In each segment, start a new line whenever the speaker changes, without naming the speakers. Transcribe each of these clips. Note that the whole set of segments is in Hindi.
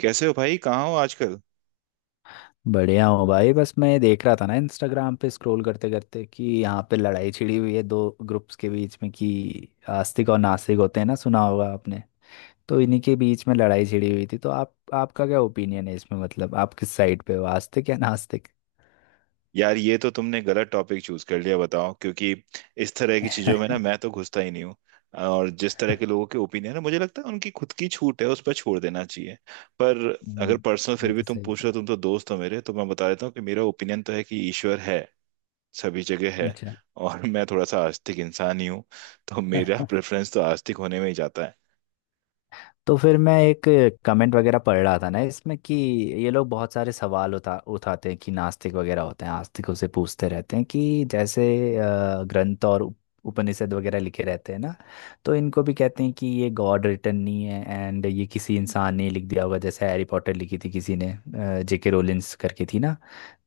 कैसे हो भाई? कहाँ हो आजकल?
बढ़िया हूँ भाई। बस मैं ये देख रहा था ना, इंस्टाग्राम पे स्क्रॉल करते करते कि यहाँ पे लड़ाई छिड़ी हुई है दो ग्रुप्स के बीच में कि आस्तिक और नास्तिक होते हैं ना, सुना होगा आपने। तो इन्हीं के बीच में लड़ाई छिड़ी हुई थी। तो आप आपका क्या ओपिनियन है इसमें? मतलब आप किस साइड पे हो, आस्तिक या नास्तिक?
यार ये तो तुमने गलत टॉपिक चूज कर लिया बताओ, क्योंकि इस तरह की चीजों में ना मैं तो घुसता ही नहीं हूँ। और जिस तरह के लोगों के ओपिनियन है मुझे लगता है उनकी खुद की छूट है, उस पर छोड़ देना चाहिए। पर अगर
हम्म,
पर्सनल फिर
ये
भी
तो
तुम
सही
पूछ रहे हो,
कहा।
तुम तो दोस्त हो मेरे, तो मैं बता देता हूँ कि मेरा ओपिनियन तो है कि ईश्वर है, सभी जगह है।
अच्छा।
और मैं थोड़ा सा आस्तिक इंसान ही हूँ, तो मेरा प्रेफरेंस तो आस्तिक होने में ही जाता है।
तो फिर मैं एक कमेंट वगैरह पढ़ रहा था ना इसमें कि ये लोग बहुत सारे सवाल उठा उठाते हैं। कि नास्तिक वगैरह होते हैं, आस्तिकों से पूछते रहते हैं कि जैसे ग्रंथ और उपनिषद वगैरह लिखे रहते हैं ना, तो इनको भी कहते हैं कि ये गॉड रिटन नहीं है एंड ये किसी इंसान ने लिख दिया होगा। जैसे हैरी पॉटर लिखी थी किसी ने, जेके रोलिंस करके थी ना।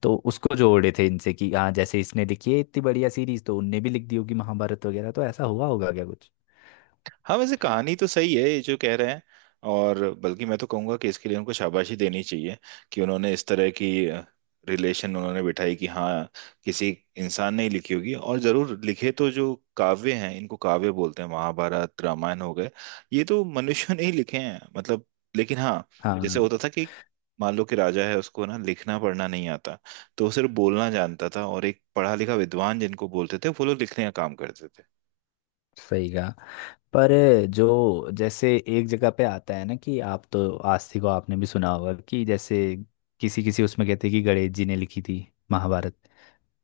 तो उसको जोड़े थे इनसे कि हाँ जैसे इसने लिखी है इतनी बढ़िया सीरीज, तो उनने भी लिख दी होगी महाभारत वगैरह। तो ऐसा हुआ होगा क्या कुछ?
हाँ, वैसे कहानी तो सही है ये जो कह रहे हैं, और बल्कि मैं तो कहूंगा कि इसके लिए उनको शाबाशी देनी चाहिए कि उन्होंने इस तरह की रिलेशन उन्होंने बिठाई कि हाँ, किसी इंसान ने ही लिखी होगी और जरूर लिखे। तो जो काव्य हैं इनको काव्य बोलते हैं, महाभारत रामायण हो गए। ये तो मनुष्य ने ही लिखे हैं, मतलब। लेकिन हाँ, जैसे
हाँ,
होता था कि मान लो कि राजा है उसको ना लिखना पढ़ना नहीं आता, तो वो सिर्फ बोलना जानता था और एक पढ़ा लिखा विद्वान जिनको बोलते थे वो लोग लिखने का काम करते थे।
सही कहा। पर जो जैसे एक जगह पे आता है ना कि आप तो आस्तिक, को आपने भी सुना होगा कि जैसे किसी किसी उसमें कहते हैं कि गणेश जी ने लिखी थी महाभारत,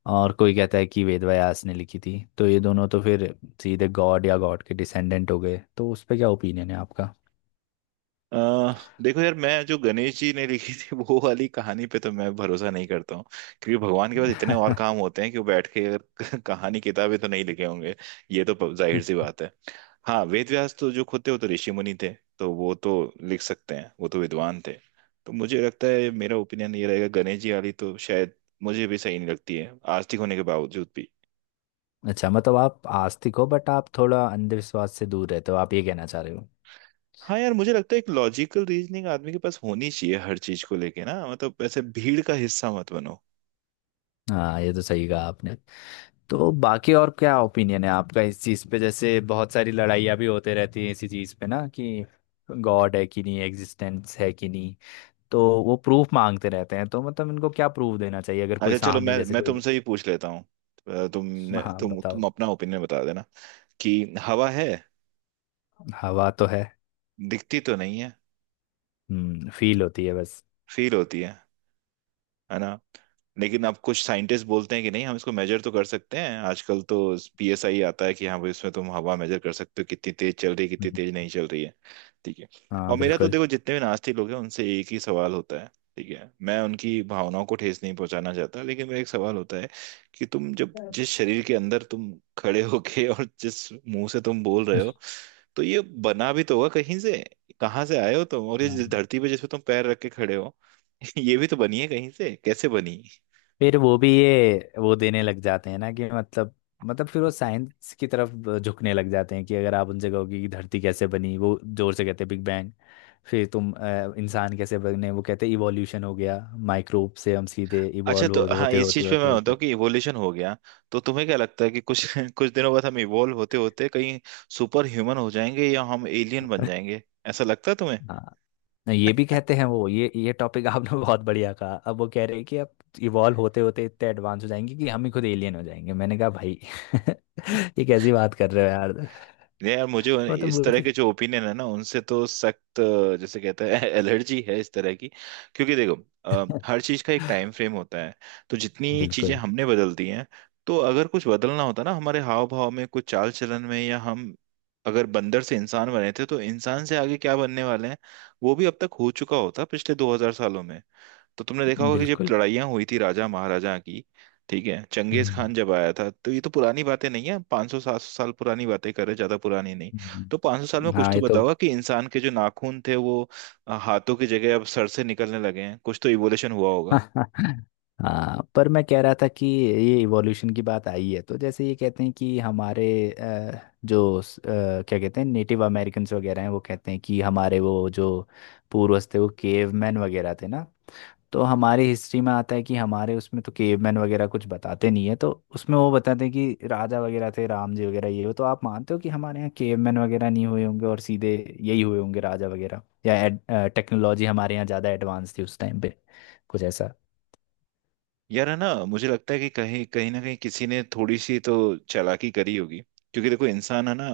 और कोई कहता है कि वेद व्यास ने लिखी थी। तो ये दोनों तो फिर सीधे गॉड या गॉड के डिसेंडेंट हो गए। तो उस पे क्या ओपिनियन है आपका?
अ, देखो यार, मैं जो गणेश जी ने लिखी थी वो वाली कहानी पे तो मैं भरोसा नहीं करता हूँ, क्योंकि भगवान के पास इतने और काम होते हैं कि वो बैठ के अगर कहानी किताबें तो नहीं लिखे होंगे। ये तो जाहिर सी बात है। हाँ, वेद व्यास तो जो खुद थे वो तो ऋषि मुनि थे, तो वो तो लिख सकते हैं, वो तो विद्वान थे। तो मुझे लगता है मेरा ओपिनियन ये रहेगा, गणेश जी वाली तो शायद मुझे भी सही नहीं लगती है आस्तिक होने के बावजूद भी।
अच्छा, मतलब आप आस्तिक हो बट आप थोड़ा अंधविश्वास से दूर रहते हो, आप ये कहना चाह रहे हो।
हाँ यार, मुझे लगता है एक लॉजिकल रीजनिंग आदमी के पास होनी चाहिए हर चीज को लेके, ना मतलब ऐसे भीड़ का हिस्सा मत बनो।
हाँ, ये तो सही कहा आपने। तो बाकी और क्या ओपिनियन है आपका इस चीज़ पे? जैसे बहुत सारी लड़ाइयाँ भी होते रहती हैं इसी चीज़ पे ना कि गॉड है कि नहीं, एग्जिस्टेंस है कि नहीं। तो वो प्रूफ मांगते रहते हैं। तो मतलब इनको क्या प्रूफ देना चाहिए अगर कोई
अच्छा चलो,
सामने
मैं
जैसे
मैं
कोई।
तुमसे ही पूछ लेता हूँ। तुमने
हाँ
तुम
बताओ।
अपना ओपिनियन बता देना कि हवा है।
हवा तो है।
दिखती तो नहीं है।
फील होती है बस।
फील होती है ना? लेकिन अब कुछ साइंटिस्ट बोलते हैं कि नहीं, हम इसको मेजर तो कर सकते हैं आजकल, तो पीएसआई आता है कि हाँ भाई इसमें तुम हवा मेजर कर सकते हो, कितनी तेज चल रही है, कितनी
हम्म।
तेज नहीं चल रही है। ठीक है।
हाँ
और मेरा तो
बिल्कुल।
देखो, जितने भी नास्तिक लोग हैं उनसे एक ही सवाल होता है। ठीक है, मैं उनकी भावनाओं को ठेस नहीं पहुंचाना चाहता, लेकिन मेरा एक सवाल होता है कि तुम जब जिस शरीर के अंदर तुम खड़े होके और जिस मुंह से तुम बोल रहे हो, तो ये बना भी तो होगा कहीं से, कहाँ से आए हो तुम? और ये जिस
हाँ।
धरती पे जिस पे तुम पैर रख के खड़े हो ये भी तो बनी है कहीं से, कैसे बनी?
फिर वो भी ये वो देने लग जाते हैं ना कि मतलब, मतलब फिर वो साइंस की तरफ झुकने लग जाते हैं कि अगर आप उनसे कहोगे कि धरती कैसे बनी, वो जोर से कहते हैं बिग। फिर तुम इंसान कैसे बने, वो कहते हैं इवोल्यूशन हो गया। माइक्रोब से हम सीधे
अच्छा तो हाँ,
होते
इस
होते
चीज पे
होते
मैं मानता
होते
हूँ कि इवोल्यूशन हो गया। तो तुम्हें क्या लगता है कि कुछ कुछ दिनों बाद हम इवोल्व होते होते कहीं सुपर ह्यूमन हो जाएंगे या हम एलियन बन जाएंगे? ऐसा लगता है तुम्हें?
हाँ, ये भी कहते हैं वो। ये टॉपिक आपने बहुत बढ़िया कहा। अब वो कह रहे हैं कि अब इवॉल्व होते होते इतने एडवांस हो जाएंगे कि हम ही खुद एलियन हो जाएंगे। मैंने कहा भाई ये कैसी बात कर रहे हो यार। तो
नहीं यार, मुझे
मतलब
इस तरह के
मुझे।
जो ओपिनियन है ना उनसे तो सख्त, जैसे कहते हैं, एलर्जी है इस तरह की। क्योंकि देखो, हर चीज का एक टाइम फ्रेम होता है। तो जितनी चीजें
बिल्कुल।
हमने बदल दी हैं, तो अगर कुछ बदलना होता ना हमारे हाव भाव में, कुछ चाल चलन में, या हम अगर बंदर से इंसान बने थे तो इंसान से आगे क्या बनने वाले हैं, वो भी अब तक हो चुका होता पिछले 2000 सालों में। तो तुमने देखा होगा कि जब
बिल्कुल।
लड़ाइयाँ हुई थी राजा महाराजा की, ठीक है, चंगेज
हम्म।
खान जब आया था, तो ये तो पुरानी बातें नहीं है, 500 सौ 700 साल पुरानी बातें कर रहे हैं, ज्यादा पुरानी नहीं। तो 500 साल में
हम्म।
कुछ
हाँ,
तो
ये
बदला
तो।
होगा कि इंसान के जो नाखून थे वो हाथों की जगह अब सर से निकलने लगे हैं, कुछ तो इवोल्यूशन हुआ।
हाँ, पर मैं कह रहा था कि ये इवोल्यूशन की बात आई है तो जैसे ये कहते हैं कि हमारे जो क्या कहते हैं, नेटिव अमेरिकन्स वगैरह हैं, वो कहते हैं कि हमारे वो जो पूर्वज थे वो केवमैन वगैरह थे ना। तो हमारी हिस्ट्री में आता है कि हमारे उसमें तो केवमैन वगैरह कुछ बताते नहीं है। तो उसमें वो बताते हैं कि राजा वगैरह थे, राम जी वगैरह ये हो। तो आप मानते हो कि हमारे यहाँ केवमैन वगैरह नहीं हुए होंगे और सीधे यही हुए होंगे राजा वगैरह, या टेक्नोलॉजी हमारे यहाँ ज़्यादा एडवांस थी उस टाइम पे, कुछ ऐसा?
यार, है ना, मुझे लगता है कि कहीं कहीं ना कहीं किसी ने थोड़ी सी तो चालाकी करी होगी, क्योंकि देखो इंसान है ना,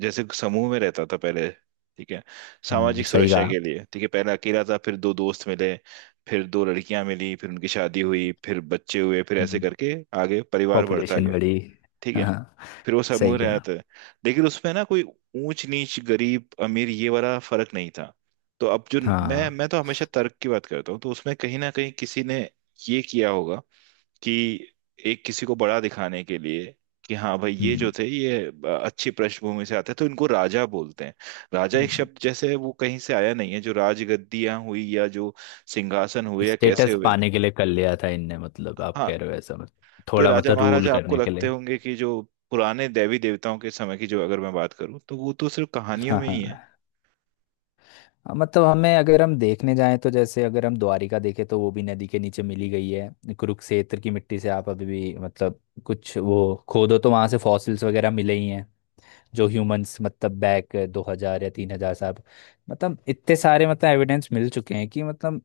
जैसे समूह में रहता था पहले। ठीक है, सामाजिक
सही
सुरक्षा
कहा।
के लिए। ठीक है, पहले अकेला था, फिर दो दोस्त मिले, फिर दो लड़कियां मिली, फिर उनकी शादी हुई, फिर बच्चे हुए, फिर ऐसे करके आगे परिवार बढ़ता
पॉपुलेशन
गया।
बड़ी।
ठीक है,
हाँ,
फिर वो समूह
सही कहा।
रहता है, लेकिन उसमें ना कोई ऊंच नीच, गरीब अमीर, ये वाला फर्क नहीं था। तो अब जो, मैं
हाँ।
मैं तो हमेशा तर्क की बात करता हूँ, तो उसमें कहीं ना कहीं किसी ने ये किया होगा कि एक किसी को बड़ा दिखाने के लिए कि हाँ भाई ये जो थे ये अच्छी पृष्ठभूमि से आते हैं, तो इनको राजा बोलते हैं। राजा एक शब्द, जैसे वो कहीं से आया नहीं है, जो राजगद्दियां हुई या जो सिंहासन हुए या कैसे
स्टेटस
हुए।
पाने के लिए कर लिया था इनने, मतलब आप
हाँ,
कह रहे हो ऐसा? मतलब
तो ये
थोड़ा
राजा
मतलब रूल
महाराजा आपको
करने के
लगते
लिए?
होंगे कि जो पुराने देवी देवताओं के समय की, जो अगर मैं बात करूँ तो वो तो सिर्फ कहानियों
हाँ।
में ही है।
हाँ। हाँ, मतलब हमें अगर हम देखने जाएं तो जैसे अगर हम द्वारिका देखें तो वो भी नदी के नीचे मिली गई है। कुरुक्षेत्र की मिट्टी से आप अभी भी मतलब कुछ वो खोदो तो वहां से फॉसिल्स वगैरह मिले ही हैं, जो ह्यूमंस मतलब बैक 2000 या 3000 साल। मतलब इतने सारे मतलब एविडेंस मिल चुके हैं कि मतलब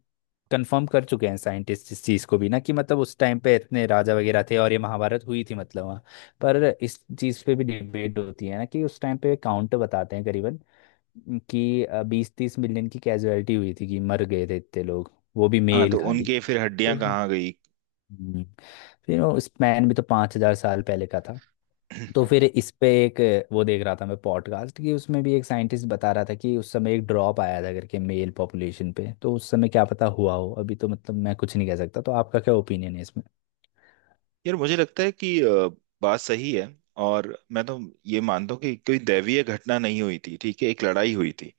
कंफर्म कर चुके हैं साइंटिस्ट इस चीज़ को भी ना, कि मतलब उस टाइम पे इतने राजा वगैरह थे और ये महाभारत हुई थी, मतलब वहाँ। पर इस चीज़ पे भी डिबेट होती है ना कि उस टाइम पे काउंट बताते हैं करीबन कि 20-30 मिलियन की कैजुअलिटी हुई थी, कि मर गए थे इतने लोग, वो भी
हाँ,
मेल
तो
खाली।
उनके फिर
तो-
हड्डियां कहाँ गई?
हम्म, फिर वो स्पैन भी तो 5000 साल पहले का था। तो फिर इस पे एक वो देख रहा था मैं पॉडकास्ट कि उसमें भी एक साइंटिस्ट बता रहा था कि उस समय एक ड्रॉप आया था करके मेल पॉपुलेशन पे। तो उस समय क्या पता हुआ हो, अभी तो मतलब मैं कुछ नहीं कह सकता। तो आपका क्या ओपिनियन है इसमें?
यार मुझे लगता है कि बात सही है, और मैं तो ये मानता हूँ कि कोई दैवीय घटना नहीं हुई थी, ठीक है, एक लड़ाई हुई थी।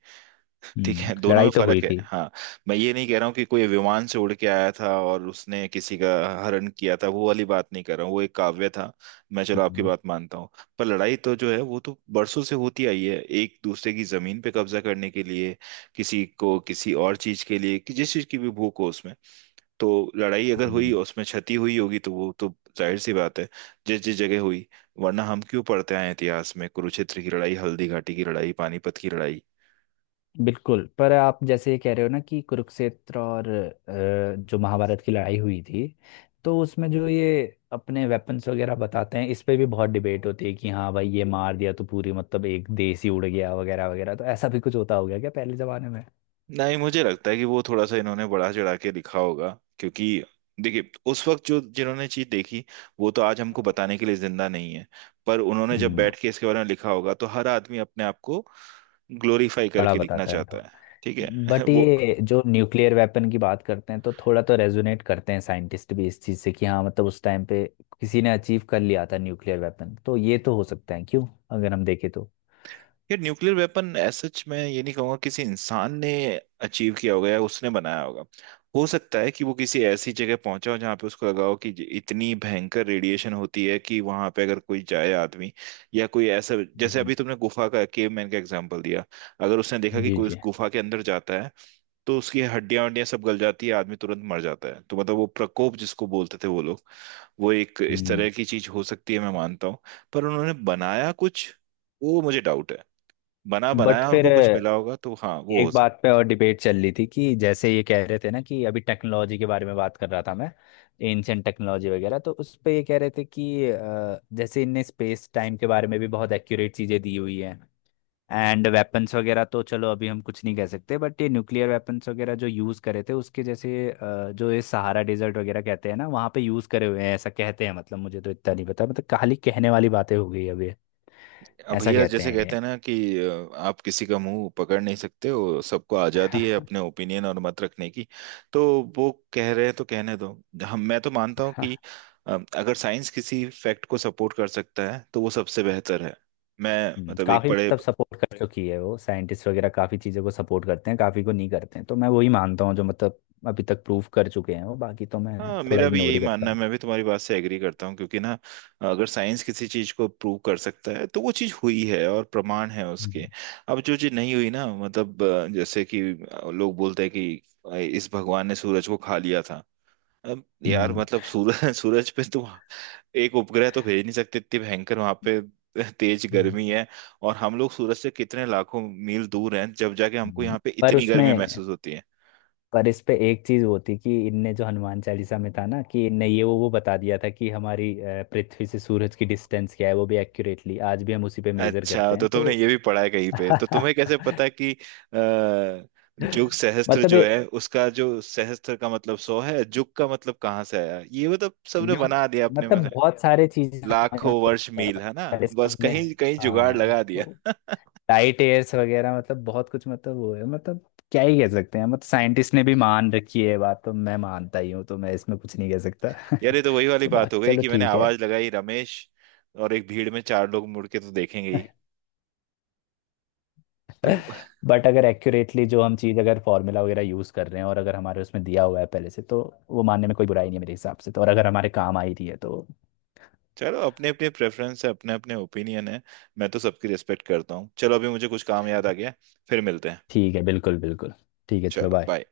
ठीक
हम्म,
है, दोनों में
लड़ाई तो हुई
फर्क है।
थी।
हाँ, मैं ये नहीं कह रहा हूँ कि कोई विमान से उड़ के आया था और उसने किसी का हरण किया था, वो वाली बात नहीं कर रहा हूँ, वो एक काव्य था, मैं चलो आपकी
हम्म।
बात मानता हूँ। पर लड़ाई तो जो है वो तो बरसों से होती आई है, एक दूसरे की जमीन पे कब्जा करने के लिए, किसी को किसी और चीज के लिए, कि जिस चीज की भी भूख हो उसमें। तो लड़ाई अगर हुई
हम्म।
और उसमें क्षति हुई होगी तो वो तो जाहिर सी बात है, जिस जिस जगह हुई। वरना हम क्यों पढ़ते आए हैं इतिहास में, कुरुक्षेत्र की लड़ाई, हल्दी घाटी की लड़ाई, पानीपत की लड़ाई।
बिल्कुल, पर आप जैसे ये कह रहे हो ना कि कुरुक्षेत्र और जो महाभारत की लड़ाई हुई थी, तो उसमें जो ये अपने वेपन्स वगैरह बताते हैं, इस पे भी बहुत डिबेट होती है कि हाँ भाई ये मार दिया तो पूरी मतलब एक देश ही उड़ गया वगैरह वगैरह। तो ऐसा भी कुछ होता होगा क्या पहले जमाने में?
नहीं, मुझे लगता है कि वो थोड़ा सा इन्होंने बढ़ा चढ़ा के लिखा होगा, क्योंकि देखिए उस वक्त जो जिन्होंने चीज देखी, वो तो आज हमको बताने के लिए जिंदा नहीं है। पर उन्होंने जब
हम्म,
बैठ के इसके बारे में लिखा होगा तो हर आदमी अपने आप को ग्लोरीफाई
बड़ा
करके लिखना
बताता है
चाहता
थोड़ा।
है। ठीक है।
बट
वो,
ये जो न्यूक्लियर वेपन की बात करते हैं, तो थोड़ा तो रेजोनेट करते हैं साइंटिस्ट भी इस चीज़ से कि हाँ मतलब उस टाइम पे किसी ने अचीव कर लिया था न्यूक्लियर वेपन। तो ये तो हो सकता है क्यों, अगर हम देखें तो।
यार न्यूक्लियर वेपन सच, मैं ये नहीं कहूंगा किसी इंसान ने अचीव किया होगा या उसने बनाया होगा। हो सकता है कि वो किसी ऐसी जगह पहुंचा हो जहां पे उसको लगा हो कि इतनी भयंकर रेडिएशन होती है कि वहां पे अगर कोई जाए आदमी, या कोई ऐसा, जैसे
हम्म,
अभी तुमने गुफा का केवमैन का एग्जांपल दिया, अगर उसने देखा कि
जी
कोई उस
जी।
गुफा के अंदर जाता है तो उसकी हड्डियां वड्डियां सब गल जाती है, आदमी तुरंत मर जाता है, तो मतलब वो प्रकोप जिसको बोलते थे वो लोग, वो एक इस
हम्म।
तरह की चीज हो सकती है, मैं मानता हूँ। पर उन्होंने बनाया कुछ, वो मुझे डाउट है। बना
बट
बनाया
फिर
उनको कुछ मिला होगा, तो हाँ, वो हो
एक
सकता
बात पे और डिबेट चल रही थी कि जैसे ये कह रहे थे ना, कि अभी टेक्नोलॉजी के बारे में बात कर रहा था मैं, एंशियंट टेक्नोलॉजी वगैरह, तो उस पे ये कह रहे थे कि जैसे इनने स्पेस टाइम के बारे में भी बहुत एक्यूरेट चीज़ें दी हुई हैं एंड वेपन्स वगैरह। तो चलो अभी हम कुछ नहीं कह सकते। बट ये न्यूक्लियर वेपन्स वगैरह जो यूज़ करे थे उसके जैसे जो ये सहारा डेजर्ट वगैरह कहते हैं ना, वहाँ पे यूज़ करे हुए हैं ऐसा कहते हैं। मतलब मुझे तो इतना नहीं पता, मतलब खाली कहने वाली बातें हो गई अभी,
है। अब
ऐसा
भैया
कहते
जैसे
हैं
कहते
ये।
हैं ना कि आप किसी का मुंह पकड़ नहीं सकते हो, सबको आजादी है अपने ओपिनियन और मत रखने की। तो वो कह रहे हैं तो कहने दो। हम, मैं तो मानता हूँ कि अगर साइंस किसी फैक्ट को सपोर्ट कर सकता है तो वो सबसे बेहतर है। मैं मतलब एक
काफी
बड़े,
मतलब सपोर्ट कर चुकी है वो। साइंटिस्ट वगैरह काफी चीजों को सपोर्ट करते हैं, काफी को नहीं करते हैं। तो मैं वही मानता हूँ जो मतलब अभी तक प्रूफ कर चुके हैं वो, बाकी तो मैं
हाँ,
थोड़ा
मेरा भी
इग्नोर
यही
ही करता
मानना है,
हूँ।
मैं भी तुम्हारी बात से एग्री करता हूँ, क्योंकि ना अगर साइंस किसी चीज को प्रूव कर सकता है तो वो चीज हुई है और प्रमाण है उसके।
हम्म।
अब जो चीज नहीं हुई ना, मतलब, जैसे कि लोग बोलते हैं कि इस भगवान ने सूरज को खा लिया था। अब यार
हम्म।
मतलब सूरज, सूरज पे तुम एक उपग्रह तो भेज नहीं सकते, इतनी भयंकर वहां पे तेज गर्मी
हम्म।
है। और हम लोग सूरज से कितने लाखों मील दूर हैं, जब जाके हमको
हम्म।
यहाँ पे
पर
इतनी गर्मी
उसमें,
महसूस होती है।
पर इस पे एक चीज होती कि इनने जो हनुमान चालीसा में था ना कि इनने ये वो बता दिया था कि हमारी पृथ्वी से सूरज की डिस्टेंस क्या है, वो भी एक्यूरेटली, आज भी हम उसी पे मेजर
अच्छा,
करते
तो
हैं
तुमने
तो।
ये भी पढ़ा है कहीं पे? तो तुम्हें कैसे पता कि जुग सहस्त्र
मतलब
जो
ये-
है, उसका जो सहस्त्र का मतलब सौ है, जुग का मतलब कहाँ से आया? ये मतलब सबने
यो,
बना दिया अपने में
मतलब
से।
बहुत सारे चीजें
लाखों
हमारे पास
वर्ष मील, है ना,
पहले से
बस
हमने।
कहीं कहीं जुगाड़
हाँ
लगा
तो
दिया।
टाइट एयर्स वगैरह, मतलब बहुत कुछ, मतलब वो है, मतलब क्या ही कह सकते हैं, मतलब साइंटिस्ट ने भी मान रखी है ये बात तो मैं मानता ही हूँ, तो मैं इसमें कुछ नहीं कह सकता।
यार ये तो वही वाली
तो
बात हो
बाकी
गई
चलो
कि मैंने
ठीक है।
आवाज लगाई रमेश, और एक भीड़ में चार लोग मुड़ के तो देखेंगे ही। तो
बट अगर एक्यूरेटली जो हम चीज़ अगर फॉर्मूला वगैरह यूज़ कर रहे हैं और अगर हमारे उसमें दिया हुआ है पहले से, तो वो मानने में कोई बुराई नहीं है मेरे हिसाब से, तो। और अगर हमारे काम आई रही है तो।
चलो, अपने अपने प्रेफरेंस है, अपने अपने ओपिनियन है। मैं तो सबकी रिस्पेक्ट करता हूँ। चलो, अभी मुझे कुछ काम याद आ गया, फिर मिलते हैं।
ठीक है, बिल्कुल बिल्कुल। ठीक है, चलो
चलो,
बाय।
बाय।